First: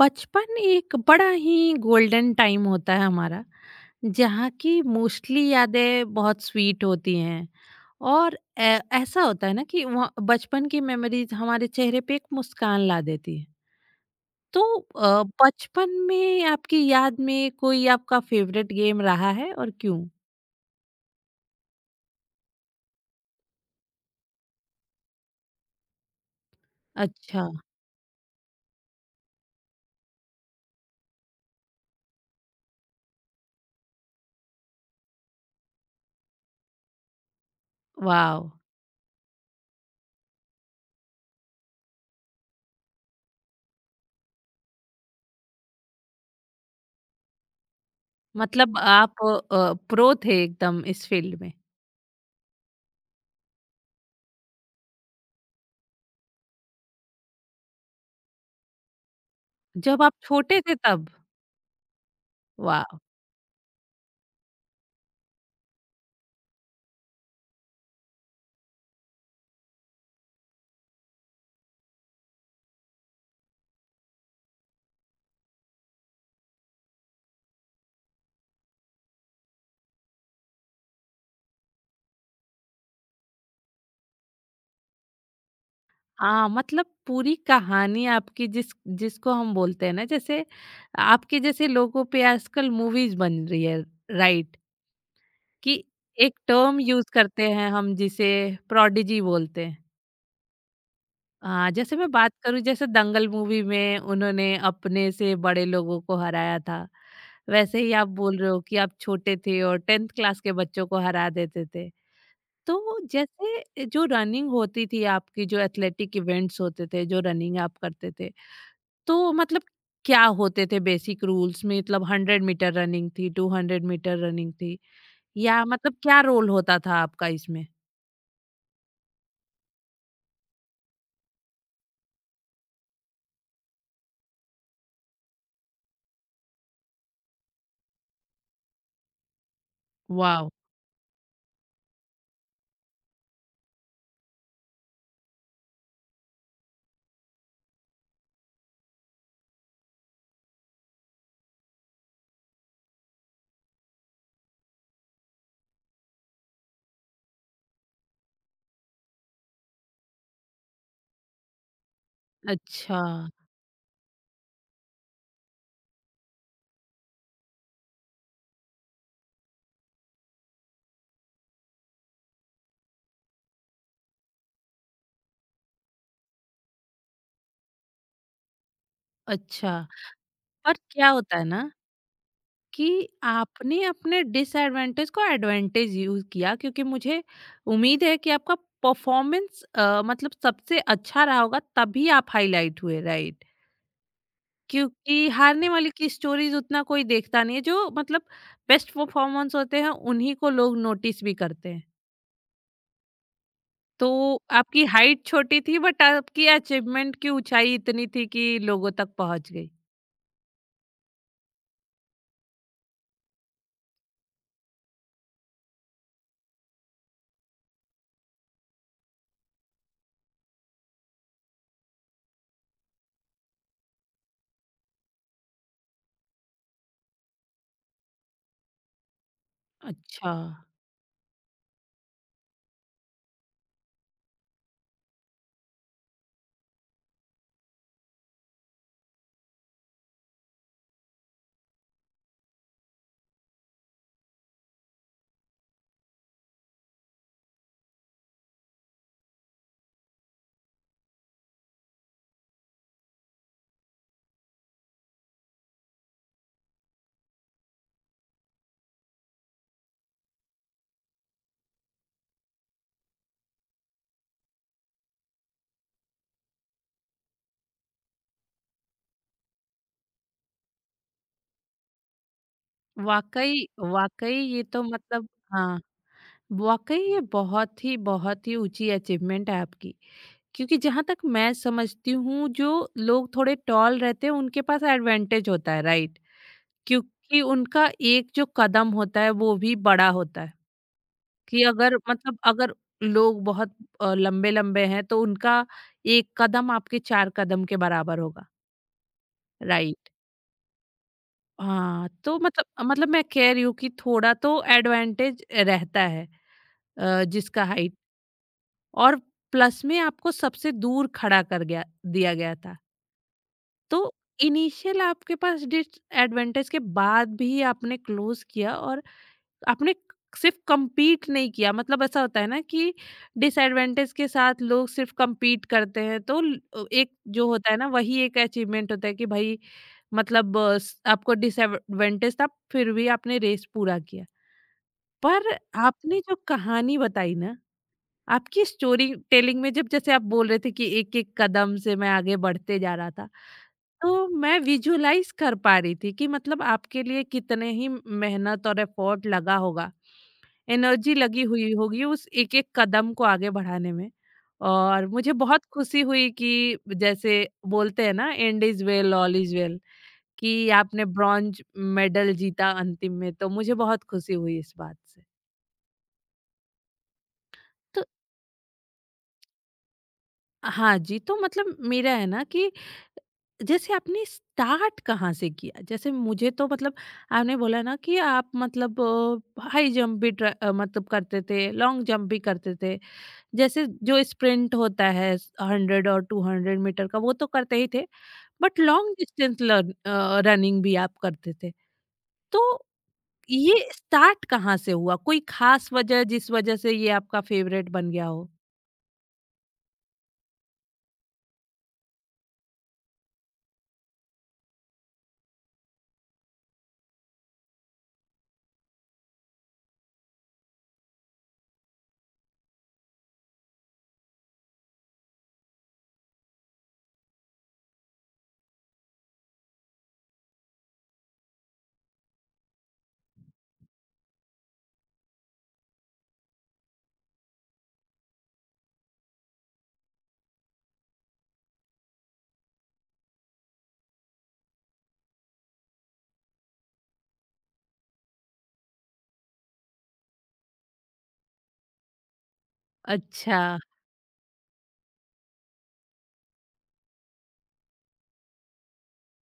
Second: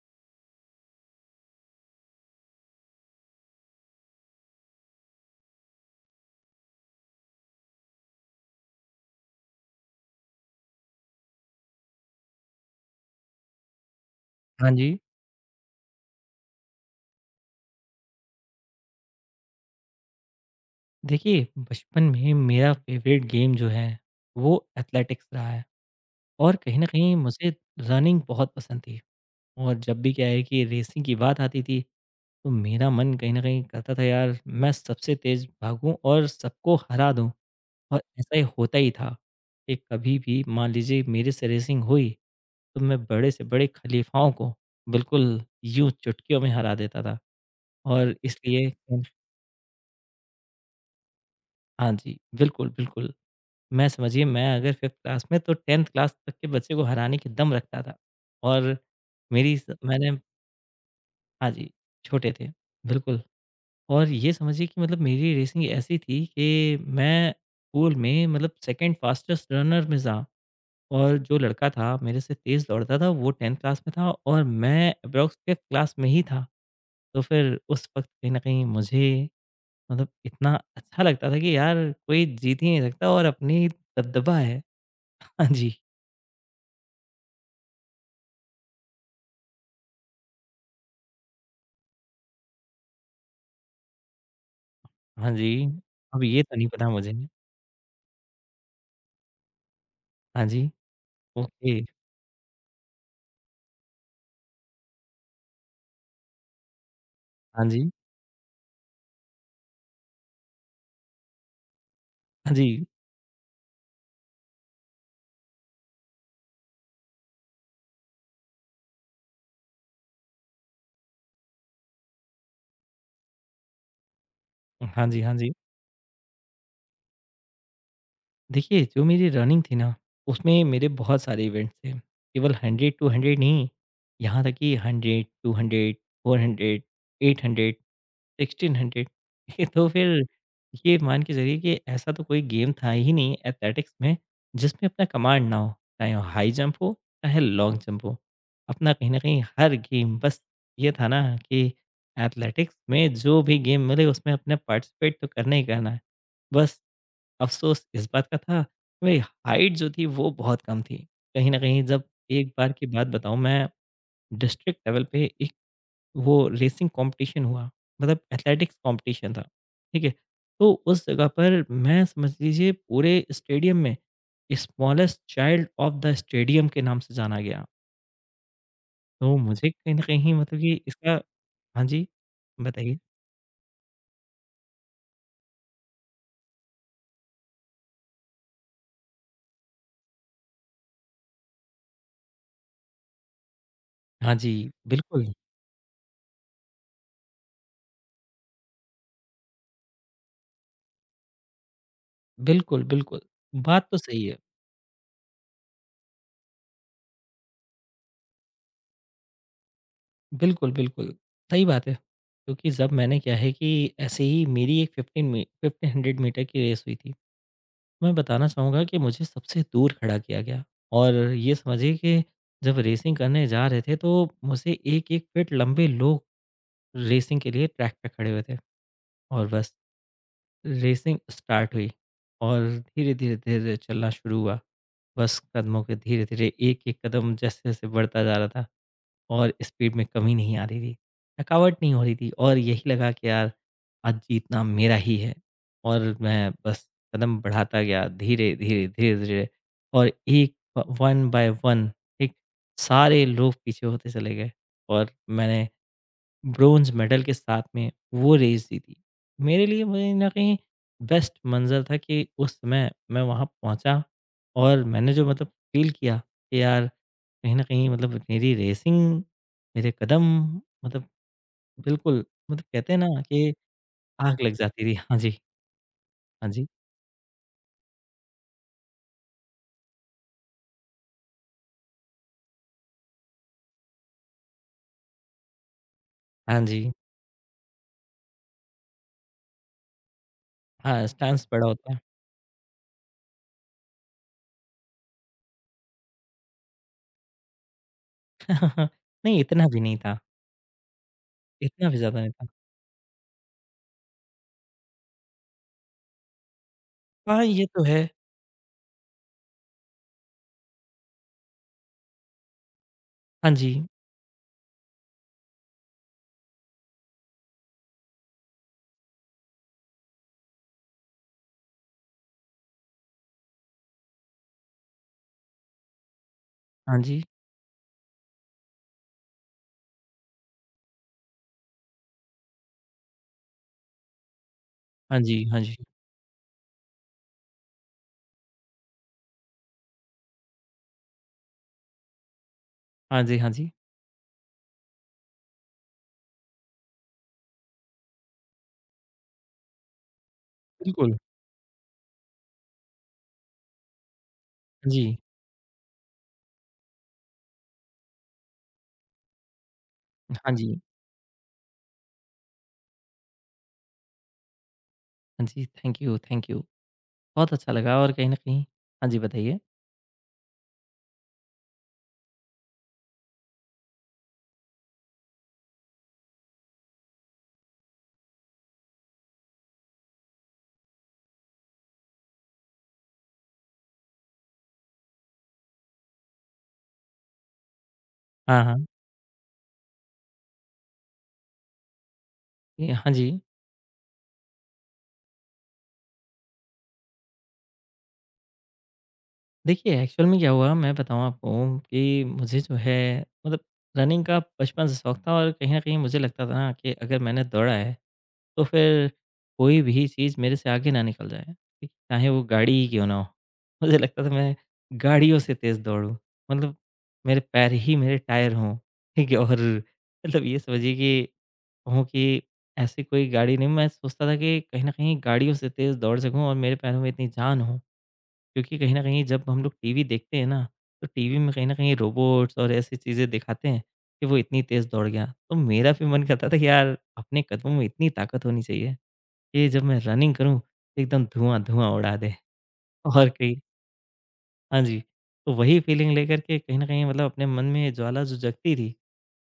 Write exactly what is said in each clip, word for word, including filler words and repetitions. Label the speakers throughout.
Speaker 1: बचपन एक बड़ा ही गोल्डन टाइम होता है हमारा, जहाँ की मोस्टली यादें बहुत स्वीट होती हैं। और ऐ- ऐसा होता है ना कि वहाँ- बचपन की मेमोरीज हमारे चेहरे पे एक मुस्कान ला देती है। तो
Speaker 2: हाँ जी।
Speaker 1: अ, बचपन में आपकी याद में कोई आपका फेवरेट गेम रहा है और क्यों?
Speaker 2: देखिए, बचपन में मेरा फ़ेवरेट गेम जो है, वो एथलेटिक्स रहा है और कहीं न कहीं
Speaker 1: अच्छा।
Speaker 2: मुझे रनिंग बहुत पसंद थी। और जब भी क्या है कि रेसिंग की बात आती थी, तो मेरा मन कहीं न कहीं करता था यार मैं सबसे तेज़ भागूँ और सबको हरा दूँ। और ऐसा ही
Speaker 1: वाह।
Speaker 2: होता ही था कि कभी भी मान लीजिए मेरे से रेसिंग हुई, तो मैं बड़े से बड़े खलीफाओं को बिल्कुल यूँ चुटकियों में हरा देता था। और इसलिए
Speaker 1: मतलब आप प्रो थे एकदम इस फील्ड में।
Speaker 2: हाँ जी, बिल्कुल, बिल्कुल। मैं समझिए मैं अगर फिफ्थ क्लास में तो टेंथ क्लास तक के बच्चे को हराने की दम रखता था। और मेरी स
Speaker 1: जब
Speaker 2: मैंने
Speaker 1: आप छोटे थे तब।
Speaker 2: हाँ जी, छोटे थे,
Speaker 1: वाह।
Speaker 2: बिल्कुल। और ये समझिए कि मतलब मेरी रेसिंग ऐसी थी कि मैं स्कूल में मतलब सेकंड फ़ास्टेस्ट रनर में था। और जो लड़का था मेरे से तेज़ दौड़ता था वो टेंथ क्लास में था और मैं एप्रॉक्स फिफ्थ क्लास में ही था। तो फिर उस वक़्त कहीं न कहीं मुझे मतलब इतना अच्छा लगता था कि यार कोई जीत ही नहीं सकता और अपनी दबदबा है। हाँ जी।
Speaker 1: हाँ, मतलब पूरी कहानी आपकी, जिस जिसको हम बोलते हैं ना, जैसे आपके जैसे लोगों पे आजकल मूवीज बन रही है, राइट।
Speaker 2: हाँ जी।
Speaker 1: कि
Speaker 2: अब
Speaker 1: एक
Speaker 2: ये तो नहीं
Speaker 1: टर्म
Speaker 2: पता
Speaker 1: यूज
Speaker 2: मुझे।
Speaker 1: करते हैं हम जिसे प्रोडिजी बोलते हैं।
Speaker 2: हाँ जी,
Speaker 1: हाँ,
Speaker 2: ओके।
Speaker 1: जैसे मैं बात करूँ जैसे दंगल मूवी में उन्होंने अपने से बड़े लोगों को हराया था,
Speaker 2: हाँ
Speaker 1: वैसे
Speaker 2: जी,
Speaker 1: ही आप बोल रहे हो कि आप छोटे थे और टेंथ क्लास के बच्चों को हरा देते थे।
Speaker 2: हाँ जी।
Speaker 1: तो जैसे जो रनिंग होती थी आपकी, जो एथलेटिक इवेंट्स होते थे, जो रनिंग आप करते थे, तो मतलब क्या होते थे बेसिक रूल्स में? मतलब हंड्रेड मीटर रनिंग थी, टू हंड्रेड मीटर रनिंग थी,
Speaker 2: हाँ जी, हाँ जी।
Speaker 1: या मतलब क्या रोल होता था आपका इसमें?
Speaker 2: देखिए, जो मेरी रनिंग थी ना, उसमें मेरे बहुत सारे इवेंट थे। केवल हंड्रेड टू हंड्रेड नहीं, यहाँ तक कि hundred, two hundred, four hundred, eight hundred, sixteen hundred. तो फिर
Speaker 1: वॉव!
Speaker 2: ये मान के चलिए कि ऐसा तो कोई गेम था ही नहीं एथलेटिक्स में जिसमें अपना कमांड ना हो, चाहे वो हाई जंप हो चाहे लॉन्ग जंप हो। अपना कहीं ना कहीं हर गेम बस ये था ना कि एथलेटिक्स में जो भी गेम मिले उसमें अपने पार्टिसिपेट तो करना ही करना है। बस अफसोस इस बात का था कि मेरी हाइट जो थी वो बहुत कम थी। कहीं ना कहीं जब एक बार की
Speaker 1: अच्छा,
Speaker 2: बात बताऊं मैं डिस्ट्रिक्ट लेवल पे एक वो रेसिंग कॉम्पिटिशन हुआ, मतलब एथलेटिक्स कॉम्पिटिशन था, ठीक है? तो उस जगह पर मैं समझ लीजिए पूरे स्टेडियम में smallest child of the stadium के नाम से जाना गया। तो मुझे
Speaker 1: अच्छा।
Speaker 2: कहीं न कहीं मतलब
Speaker 1: और
Speaker 2: कि
Speaker 1: क्या
Speaker 2: इसका
Speaker 1: होता है ना
Speaker 2: हाँ जी,
Speaker 1: कि
Speaker 2: बताइए?
Speaker 1: आपने अपने डिसएडवांटेज को एडवांटेज यूज़ किया, क्योंकि मुझे उम्मीद है कि आपका परफॉर्मेंस अ, मतलब सबसे अच्छा रहा होगा, तभी आप हाइलाइट हुए, राइट?
Speaker 2: हाँ जी,
Speaker 1: क्योंकि
Speaker 2: बिल्कुल,
Speaker 1: हारने वाले की स्टोरीज उतना कोई देखता नहीं है, जो मतलब बेस्ट परफॉर्मेंस होते हैं उन्हीं को लोग नोटिस भी करते हैं।
Speaker 2: बिल्कुल, बिल्कुल। बात तो
Speaker 1: तो
Speaker 2: सही है।
Speaker 1: आपकी हाइट छोटी थी, बट आपकी अचीवमेंट की ऊंचाई इतनी थी कि लोगों तक पहुंच गई।
Speaker 2: बिल्कुल, बिल्कुल, सही बात है। क्योंकि जब मैंने क्या है कि ऐसे ही मेरी एक पंद्रह मी फिफ्टीन हंड्रेड मीटर की रेस हुई थी। मैं बताना चाहूँगा कि मुझे सबसे दूर खड़ा किया गया और ये समझिए कि जब रेसिंग करने जा रहे थे तो मुझसे एक एक फीट लंबे लोग रेसिंग के लिए ट्रैक पे खड़े हुए थे। और बस
Speaker 1: अच्छा।
Speaker 2: रेसिंग स्टार्ट हुई और धीरे धीरे धीरे धीरे चलना शुरू हुआ। बस कदमों के धीरे धीरे एक एक कदम जैसे जैसे बढ़ता जा रहा था और स्पीड में कमी नहीं आ रही थी, थकावट नहीं हो रही थी और यही लगा कि यार आज जीतना मेरा ही है। और मैं बस कदम बढ़ाता गया धीरे धीरे धीरे धीरे। और एक वन बाय वन एक सारे लोग पीछे होते चले गए और मैंने ब्रोंज़ मेडल के साथ में वो रेस जीती। मेरे लिए वो कहीं न कहीं बेस्ट मंज़र था कि उस समय मैं वहाँ पहुँचा और मैंने जो मतलब फ़ील किया कि यार कहीं न कहीं मतलब मेरी रेसिंग, मेरे कदम मतलब बिल्कुल मतलब कहते हैं ना कि
Speaker 1: वाकई, वाकई
Speaker 2: आग लग
Speaker 1: ये तो
Speaker 2: जाती थी। हाँ
Speaker 1: मतलब,
Speaker 2: जी,
Speaker 1: हाँ,
Speaker 2: हाँ जी,
Speaker 1: वाकई ये बहुत ही बहुत ही ऊंची अचीवमेंट है आपकी। क्योंकि जहां तक मैं समझती हूँ, जो लोग थोड़े टॉल रहते हैं उनके पास एडवांटेज होता है, राइट।
Speaker 2: हाँ जी।
Speaker 1: क्योंकि उनका एक जो कदम होता है वो भी बड़ा होता है।
Speaker 2: हाँ, स्टांस
Speaker 1: कि
Speaker 2: बड़ा होता
Speaker 1: अगर
Speaker 2: है।
Speaker 1: मतलब अगर लोग बहुत लंबे लंबे हैं तो उनका एक कदम आपके चार कदम के बराबर होगा,
Speaker 2: नहीं इतना भी नहीं
Speaker 1: राइट।
Speaker 2: था, इतना भी
Speaker 1: हाँ,
Speaker 2: ज़्यादा नहीं
Speaker 1: तो
Speaker 2: था।
Speaker 1: मतलब मतलब मैं कह रही हूँ कि थोड़ा तो एडवांटेज रहता है, अ,
Speaker 2: हाँ,
Speaker 1: जिसका
Speaker 2: ये तो
Speaker 1: हाइट।
Speaker 2: है।
Speaker 1: और प्लस में आपको सबसे दूर खड़ा कर गया दिया गया था।
Speaker 2: हाँ जी,
Speaker 1: तो इनिशियल आपके पास डिस एडवांटेज के बाद भी आपने क्लोज किया, और आपने सिर्फ कम्पीट नहीं किया। मतलब ऐसा होता है ना कि डिसएडवांटेज के साथ लोग सिर्फ कम्पीट करते हैं, तो ल- अ,
Speaker 2: हाँ
Speaker 1: एक
Speaker 2: जी,
Speaker 1: जो होता है ना, वही एक अचीवमेंट होता है कि भाई मतलब, अ, स- आपको डिसएडवांटेज था, फिर भी आपने रेस पूरा किया।
Speaker 2: हाँ जी,
Speaker 1: पर
Speaker 2: हाँ जी,
Speaker 1: आपने जो कहानी बताई ना, आपकी स्टोरी टेलिंग में, जब जैसे आप बोल रहे थे कि एक एक कदम से मैं आगे बढ़ते जा रहा
Speaker 2: हाँ
Speaker 1: था,
Speaker 2: जी, हाँ जी।
Speaker 1: तो मैं विजुलाइज कर पा रही थी कि मतलब आपके लिए कितने ही मेहनत और एफर्ट लगा होगा, एनर्जी
Speaker 2: बिल्कुल,
Speaker 1: लगी हुई होगी उस एक-एक कदम को आगे बढ़ाने में।
Speaker 2: हाँ जी।
Speaker 1: और मुझे बहुत खुशी हुई कि, जैसे बोलते हैं ना, and is well all is well,
Speaker 2: हाँ
Speaker 1: कि
Speaker 2: जी।
Speaker 1: आपने ब्रॉन्ज मेडल जीता अंतिम में, तो मुझे बहुत खुशी हुई इस बात से।
Speaker 2: हाँ जी, थैंक यू, थैंक यू। बहुत अच्छा लगा
Speaker 1: तो
Speaker 2: और कहीं न कहीं हाँ जी, बताइए।
Speaker 1: हाँ जी, तो मतलब मेरा है ना कि जैसे आपने स्टार्ट कहाँ से किया? जैसे मुझे तो मतलब आपने बोला ना कि आप मतलब अ, हाई जंप भी ट्र अ, मतलब करते थे, लॉन्ग जंप भी करते थे। जैसे जो स्प्रिंट होता है हंड्रेड और टू हंड्रेड मीटर का, वो तो करते ही थे,
Speaker 2: हाँ,
Speaker 1: बट
Speaker 2: हाँ।
Speaker 1: लॉन्ग डिस्टेंस रनिंग भी आप करते थे। तो
Speaker 2: ये हाँ जी।
Speaker 1: ये स्टार्ट कहाँ से हुआ? कोई खास वजह जिस वजह से ये आपका फेवरेट बन गया हो?
Speaker 2: देखिए, एक्चुअल में क्या हुआ मैं बताऊँ आपको कि मुझे जो है मतलब रनिंग का बचपन से शौक था और कहीं न कहीं मुझे लगता था ना कि अगर मैंने दौड़ा है, तो फिर कोई भी चीज़ मेरे से आगे ना निकल जाए, ठीक? चाहे वो गाड़ी ही क्यों ना हो। मुझे लगता था मैं गाड़ियों से तेज़ दौड़ूँ, मतलब मेरे पैर ही मेरे टायर हों, ठीक है? और मतलब ये समझिए कि कहूँ कि ऐसी कोई गाड़ी नहीं मैं सोचता था कि कहीं न कहीं गाड़ियों से तेज़ दौड़ सकूँ और मेरे पैरों में इतनी जान हो। क्योंकि कहीं न कहीं जब हम लोग टीवी देखते हैं ना, तो टीवी में कहीं न कहीं रोबोट्स और ऐसी चीज़ें दिखाते हैं कि वो इतनी तेज़ दौड़ गया। तो मेरा भी मन करता था कि यार अपने कदमों में इतनी ताकत होनी चाहिए कि जब मैं रनिंग करूँ एकदम धुआँ-धुआँ उड़ा दे। और कहीं
Speaker 1: अच्छा।
Speaker 2: हाँ जी, तो वही फीलिंग लेकर के कहीं न कहीं मतलब अपने मन में ज्वाला जो जगती थी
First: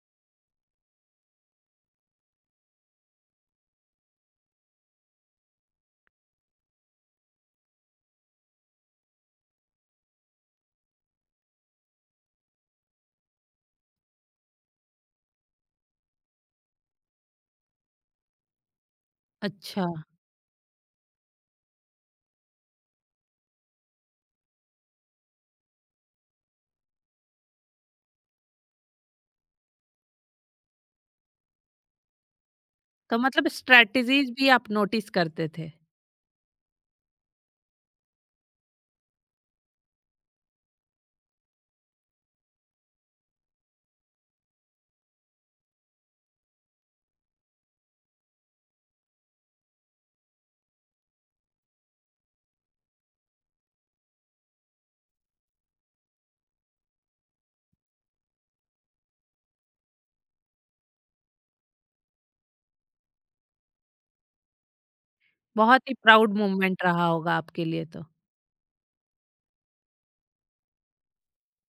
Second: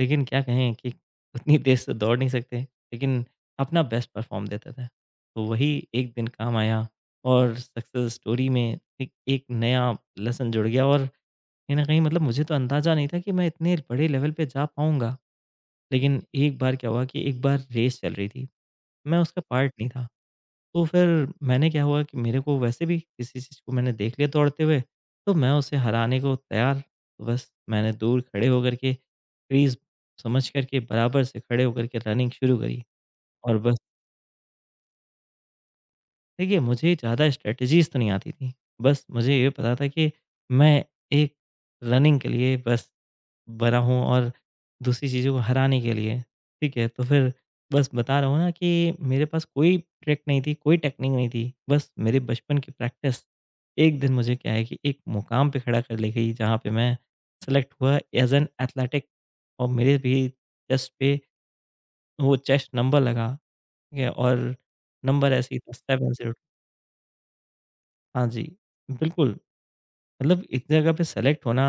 Speaker 2: लेकिन क्या कहें कि उतनी तेज़ तो दौड़ नहीं सकते, लेकिन अपना बेस्ट परफ़ॉर्म देते थे। तो वही एक दिन काम आया और सक्सेस स्टोरी में एक एक नया लेसन जुड़ गया और कहीं न कहीं मतलब मुझे तो अंदाज़ा नहीं था कि मैं इतने बड़े लेवल पे जा पाऊँगा। लेकिन एक बार क्या हुआ कि एक बार रेस चल रही थी, मैं उसका पार्ट
Speaker 1: अच्छा,
Speaker 2: नहीं था। तो फिर मैंने क्या हुआ कि मेरे को वैसे भी किसी चीज़ को मैंने देख लिया दौड़ते हुए, तो मैं उसे हराने को तैयार तो बस मैंने दूर खड़े होकर के क्रीज़ समझ कर के बराबर से खड़े होकर के रनिंग शुरू करी।
Speaker 1: तो मतलब
Speaker 2: और बस
Speaker 1: स्ट्रेटजीज भी आप नोटिस करते थे।
Speaker 2: देखिए मुझे ज़्यादा स्ट्रैटेजीज़ तो नहीं आती थी। बस मुझे ये पता था कि मैं एक रनिंग के लिए बस बना हूँ और दूसरी चीज़ों को हराने के लिए, ठीक है? तो फिर बस बता रहा हूँ ना कि मेरे पास कोई ट्रिक नहीं थी, कोई टेक्निक नहीं थी। बस मेरे बचपन की प्रैक्टिस एक दिन मुझे क्या है कि एक मुकाम पे खड़ा कर ले गई जहाँ पे मैं सेलेक्ट हुआ एज़ एन एथलेटिक। और मेरे भी चेस्ट पे वो चेस्ट नंबर लगा, ठीक है? और नंबर ऐसे ही था
Speaker 1: बहुत ही
Speaker 2: सेवन ज़ीरो।
Speaker 1: प्राउड मोमेंट रहा होगा आपके लिए तो।
Speaker 2: हाँ जी, बिल्कुल। मतलब इतनी जगह पे सेलेक्ट होना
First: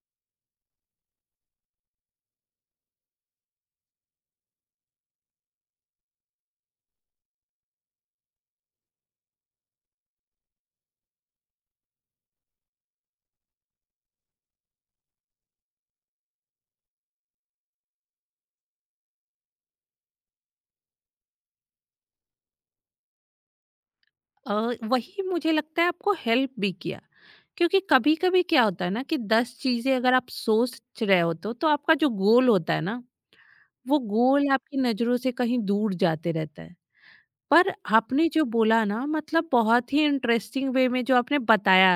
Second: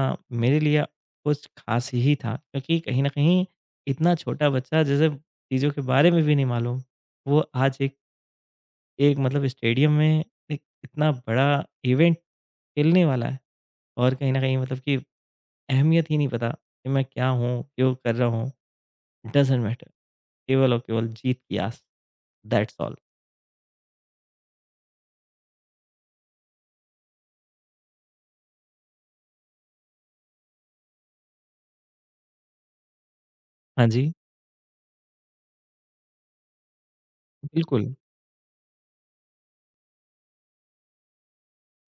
Speaker 2: मेरे लिए कुछ खास ही था क्योंकि कहीं ना कहीं इतना छोटा बच्चा जैसे चीज़ों के बारे में भी नहीं मालूम वो आज एक एक मतलब स्टेडियम में एक इतना बड़ा इवेंट खेलने वाला है और कहीं ना कहीं मतलब कि अहमियत ही नहीं पता कि मैं क्या हूँ क्यों कर रहा हूँ। डजेंट मैटर केवल और केवल जीत की आस दैट्स ऑल।
Speaker 1: अ, वही मुझे लगता है आपको हेल्प भी किया, क्योंकि कभी कभी क्या होता है ना कि दस चीजें अगर आप सोच रहे हो, तो तो आपका जो गोल होता है ना,
Speaker 2: हाँ
Speaker 1: वो
Speaker 2: जी।
Speaker 1: गोल आपकी नज़रों से कहीं दूर जाते रहता है। पर
Speaker 2: बिल्कुल।
Speaker 1: आपने जो बोला ना, मतलब बहुत ही इंटरेस्टिंग वे में जो आपने बताया,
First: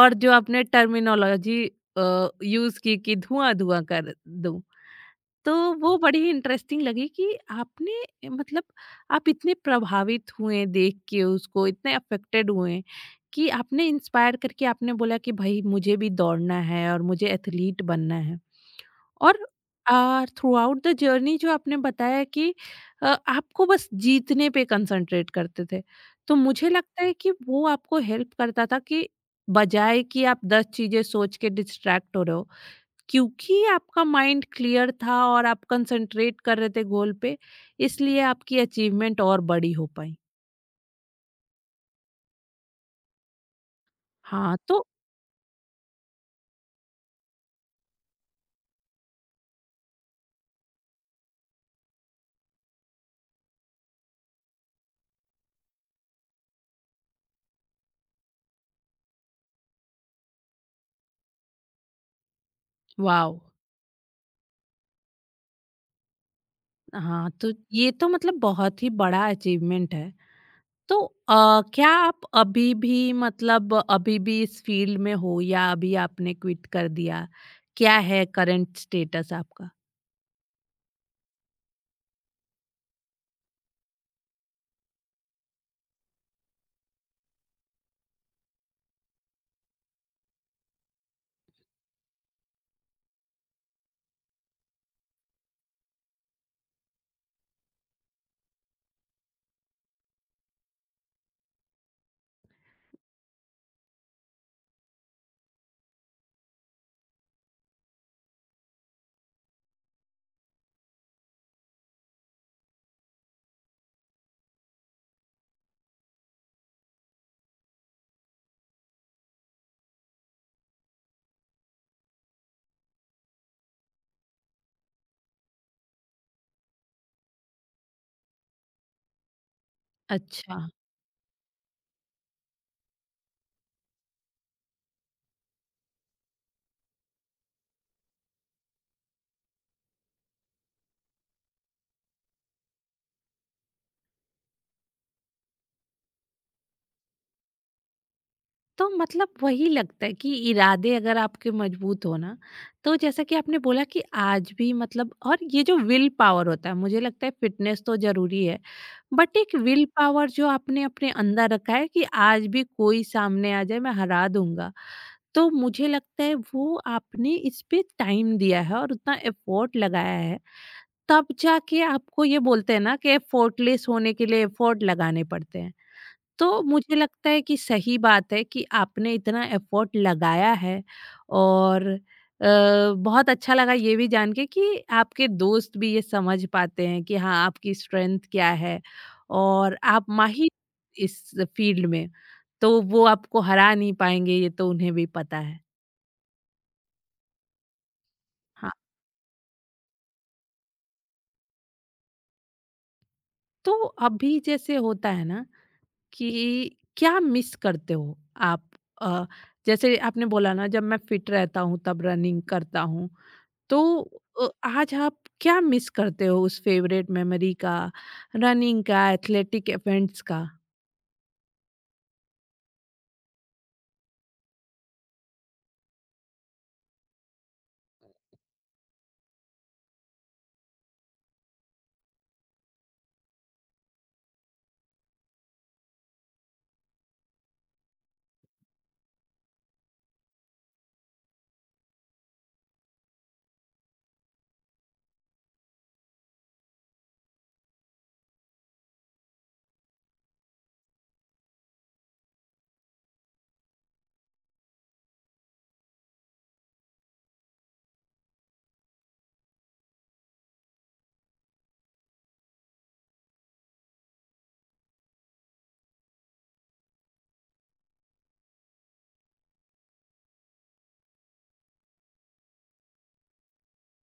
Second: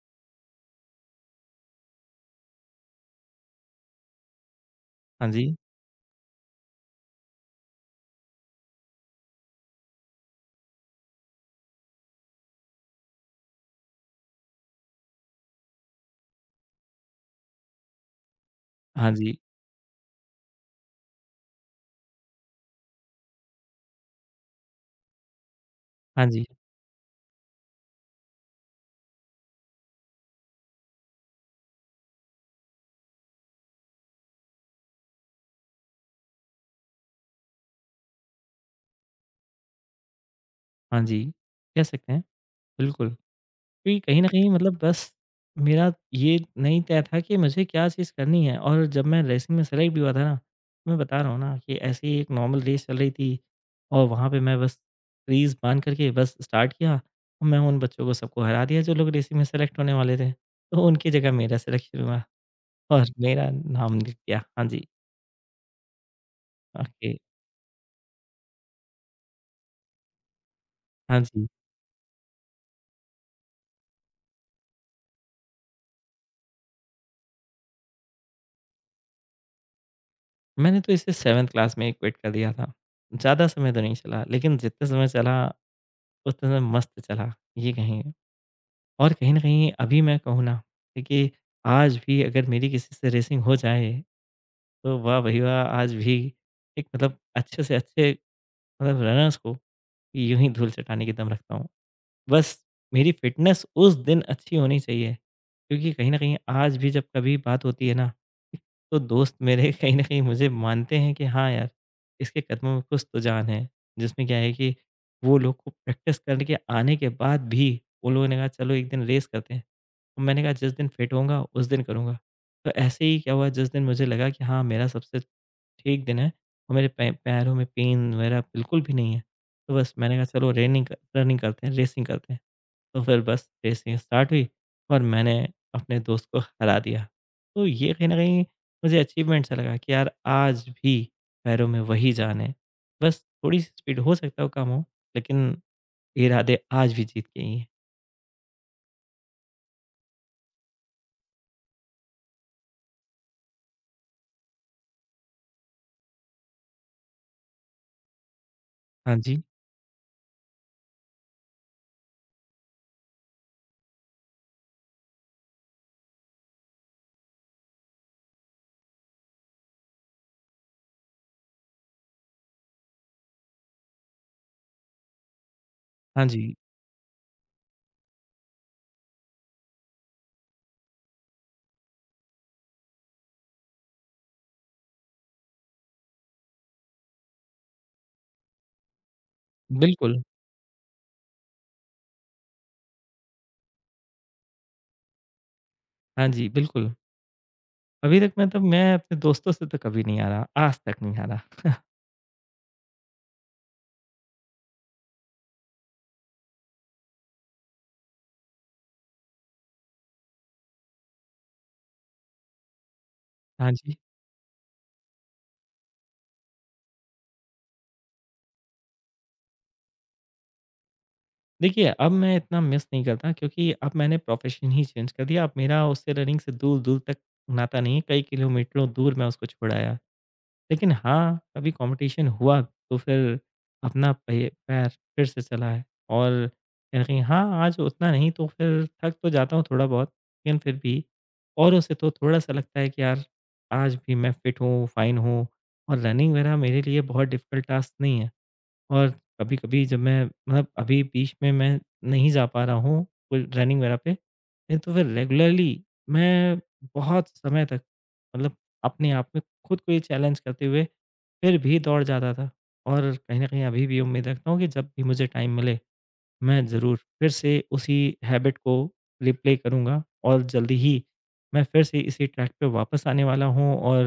Speaker 1: और जो आपने टर्मिनोलॉजी अ, यूज़ की कि धुआँ-धुआँ कर दूँ।
Speaker 2: हाँ
Speaker 1: तो
Speaker 2: जी।
Speaker 1: वो बड़ी ही इंटरेस्टिंग लगी कि आपने मतलब, आप इतने प्रभावित हुए देख के उसको, इतने अफ़ेक्टेड हुए कि आपने इंस्पायर करके आपने बोला कि भई मुझे भी दौड़ना है और मुझे एथलीट बनना है।
Speaker 2: हाँ जी।
Speaker 1: और अ, थ्रूआउट द जर्नी जो आपने बताया कि अ, आपको बस जीतने पे कंसंट्रेट करते थे,
Speaker 2: हाँ
Speaker 1: तो
Speaker 2: जी।
Speaker 1: मुझे लगता है कि वो आपको हेल्प करता था कि बजाय कि आप दस चीज़ें सोच के डिस्ट्रैक्ट हो रहे हो, क्योंकि आपका माइंड क्लियर था और आप कंसंट्रेट कर रहे थे गोल पे, इसलिए आपकी अचीवमेंट और बड़ी हो पाई।
Speaker 2: हाँ जी। कह सकते हैं, बिल्कुल। क्योंकि कहीं न कहीं
Speaker 1: हाँ,
Speaker 2: मतलब
Speaker 1: तो
Speaker 2: बस मेरा ये नहीं तय था कि मुझे क्या चीज़ करनी है। और जब मैं रेसिंग में सेलेक्ट भी हुआ था ना, तो मैं बता रहा हूँ ना कि ऐसे ही एक नॉर्मल रेस चल रही थी और वहाँ पे मैं बस क्रीज़ बाँध करके बस स्टार्ट किया और मैं उन बच्चों को सबको हरा दिया जो लोग रेसिंग में सेलेक्ट होने वाले थे। तो उनकी जगह मेरा सिलेक्शन हुआ और
Speaker 1: वाओ!
Speaker 2: मेरा नाम लिख दिया। हाँ जी, ओके,
Speaker 1: हाँ, तो ये तो मतलब बहुत ही बड़ा अचीवमेंट है। तो
Speaker 2: हाँ
Speaker 1: अ,
Speaker 2: जी।
Speaker 1: क्या आप अभी भी मतलब अभी भी इस फील्ड में हो, या अभी आपने क्विट कर दिया? क्या है करंट स्टेटस आपका?
Speaker 2: मैंने तो इसे सेवंथ क्लास में ही क्विट कर दिया था। ज़्यादा समय तो नहीं चला, लेकिन जितने समय चला उतने समय मस्त चला, ये कहेंगे। और कहीं न कहीं अभी मैं कहूँ ना, देखिए आज भी अगर मेरी किसी से रेसिंग हो जाए, तो वाह भई वाह! आज भी एक मतलब अच्छे से अच्छे मतलब रनर्स को यूँ ही धूल चटाने की दम रखता हूँ। बस मेरी फ़िटनेस उस दिन अच्छी होनी चाहिए, क्योंकि कहीं न कहीं आज भी जब कभी बात होती है ना, तो दोस्त मेरे कहीं न कहीं मुझे मानते हैं कि हाँ यार, इसके कदमों में कुछ तो जान है। जिसमें क्या है कि वो लोग को प्रैक्टिस करके आने के बाद भी, उन लोगों ने कहा चलो एक दिन रेस करते हैं। तो मैंने कहा जिस दिन फिट होऊँगा उस दिन करूँगा। तो ऐसे ही क्या हुआ जिस दिन मुझे लगा कि हाँ, मेरा सबसे ठीक दिन है और मेरे पै पैरों में पेन वगैरह बिल्कुल भी नहीं है। तो बस मैंने कहा चलो
Speaker 1: अच्छा।
Speaker 2: रेनिंग क रनिंग करते हैं, रेसिंग करते हैं। तो फिर बस रेसिंग स्टार्ट हुई और मैंने अपने दोस्त को हरा दिया। तो ये कहीं न कहीं मुझे अचीवमेंट सा लगा कि यार आज भी पैरों में वही जान है। बस थोड़ी-सी स्पीड हो सकता है कम हो लेकिन इरादे आज भी जीत के ही हैं।
Speaker 1: तो मतलब वही लगता है कि इरादे अगर आपके मजबूत हो ना, तो जैसा कि आपने बोला कि आज भी मतलब, और ये जो विल पावर होता है, मुझे लगता है फिटनेस तो जरूरी है,
Speaker 2: हाँ
Speaker 1: बट
Speaker 2: जी,
Speaker 1: एक विल पावर जो आपने अपने अंदर रखा है कि आज भी कोई सामने आ जाए मैं हरा दूंगा, तो मुझे लगता है वो आपने इस पे टाइम दिया है और उतना एफर्ट लगाया है, तब जाके। आपको ये बोलते हैं ना कि एफर्टलेस होने के लिए एफर्ट लगाने पड़ते हैं,
Speaker 2: हाँ जी।
Speaker 1: तो मुझे लगता है कि सही बात है कि आपने इतना एफर्ट लगाया है। और अ, बहुत अच्छा लगा ये भी जान के कि आपके दोस्त भी ये समझ पाते हैं कि हाँ, आपकी स्ट्रेंथ क्या है और आप
Speaker 2: बिल्कुल।
Speaker 1: माहिर इस फील्ड में, तो वो आपको हरा नहीं पाएंगे, ये तो उन्हें भी पता है।
Speaker 2: हाँ जी, बिल्कुल। अभी तक मतलब
Speaker 1: हाँ,
Speaker 2: मैं अपने दोस्तों से तो कभी नहीं हारा, आज तक नहीं हारा।
Speaker 1: तो अभी जैसे होता है ना कि क्या मिस करते हो आप, अ, जैसे आपने बोला ना जब मैं फिट रहता हूँ तब रनिंग करता हूँ,
Speaker 2: हाँ
Speaker 1: तो
Speaker 2: जी।
Speaker 1: अ, आज आप क्या मिस करते हो उस फेवरेट मेमोरी का, रनिंग का, एथलेटिक इवेंट्स का?
Speaker 2: देखिए, अब मैं इतना मिस नहीं करता क्योंकि अब मैंने प्रोफ़ेशन ही चेंज कर दिया। अब मेरा उससे रनिंग से दूर-दूर तक नाता नहीं है, कई किलोमीटरों दूर मैं उसको छोड़ आया। लेकिन हाँ, कभी कॉम्पिटिशन हुआ तो फिर अपना पै पैर फिर से चलाएँ और कहीं न कहीं हाँ, आज उतना नहीं तो फिर थक तो जाता हूँ थोड़ा-बहुत लेकिन फिर भी औरों से तो थोड़ा-सा लगता है कि यार, आज भी मैं फिट हूँ, फाइन हूँ और रनिंग वगैरह मेरे लिए बहुत डिफ़िकल्ट टास्क नहीं है। और कभी-कभी जब मैं मतलब अभी बीच में मैं नहीं जा पा रहा हूँ कोई रनिंग वगैरह पे नहीं तो फिर रेगुलरली मैं बहुत समय तक मतलब अपने आप में खुद को ये चैलेंज करते हुए फिर भी दौड़ जाता था। और कहीं न कहीं अभी भी उम्मीद रखता हूँ कि जब भी मुझे टाइम मिले, मैं ज़रूर फिर से उसी हैबिट को रिप्ले करूँगा और जल्दी ही मैं फिर से इसी ट्रैक पे वापस आने वाला हूँ। और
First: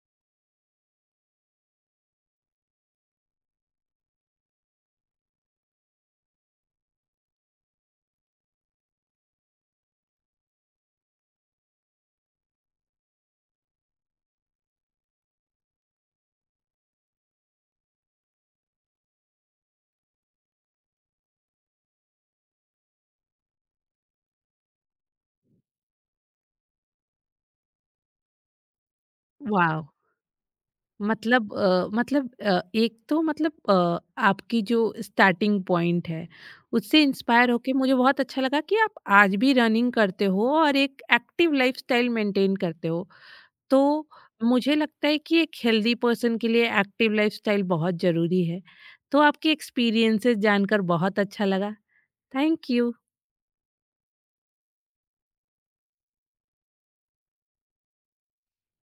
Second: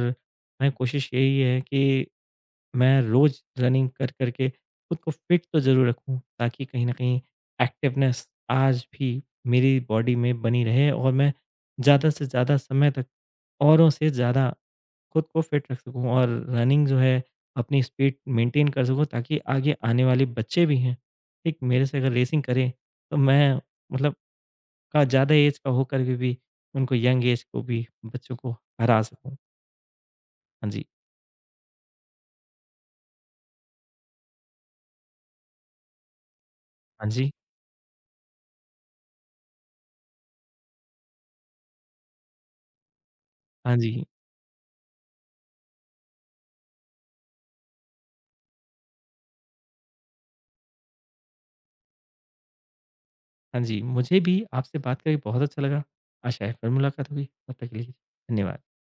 Speaker 2: मैं कोशिश यही है कि मैं रोज रनिंग कर कर के खुद को फिट तो ज़रूर रखूँ ताकि कहीं न कहीं एक्टिवनेस आज भी मेरी बॉडी में बनी रहे और मैं ज़्यादा से ज़्यादा समय तक औरों से ज़्यादा खुद को फिट रख सकूँ और रनिंग जो है अपनी स्पीड मेंटेन कर सकूँ ताकि आगे आने वाले बच्चे भी हैं, ठीक मेरे से अगर रेसिंग करें तो मैं मतलब का ज़्यादा एज का होकर के भी उनको यंग एज को भी बच्चों को हरा सकूँ।
Speaker 1: वॉव!
Speaker 2: हाँ जी,
Speaker 1: मतलब अ, मतलब अ, एक तो मतलब अ, आपकी जो स्टार्टिंग पॉइंट है, उससे
Speaker 2: हाँ जी,
Speaker 1: इंस्पायर होके मुझे बहुत अच्छा लगा कि आप आज भी रनिंग करते हो और एक एक्टिव लाइफ़स्टाइल मेंटेन करते हो।
Speaker 2: हाँ जी।
Speaker 1: तो मुझे लगता है कि एक हेल्दी पर्सन के लिए एक्टिव लाइफ़स्टाइल बहुत ज़रूरी है। तो आपके एक्सपीरियंसेस जानकर बहुत अच्छा लगा। Thank you.
Speaker 2: हाँ जी, मुझे भी आपसे बात करके बहुत अच्छा लगा। आशा है फिर मुलाकात होगी, तब तक के लिए धन्यवाद।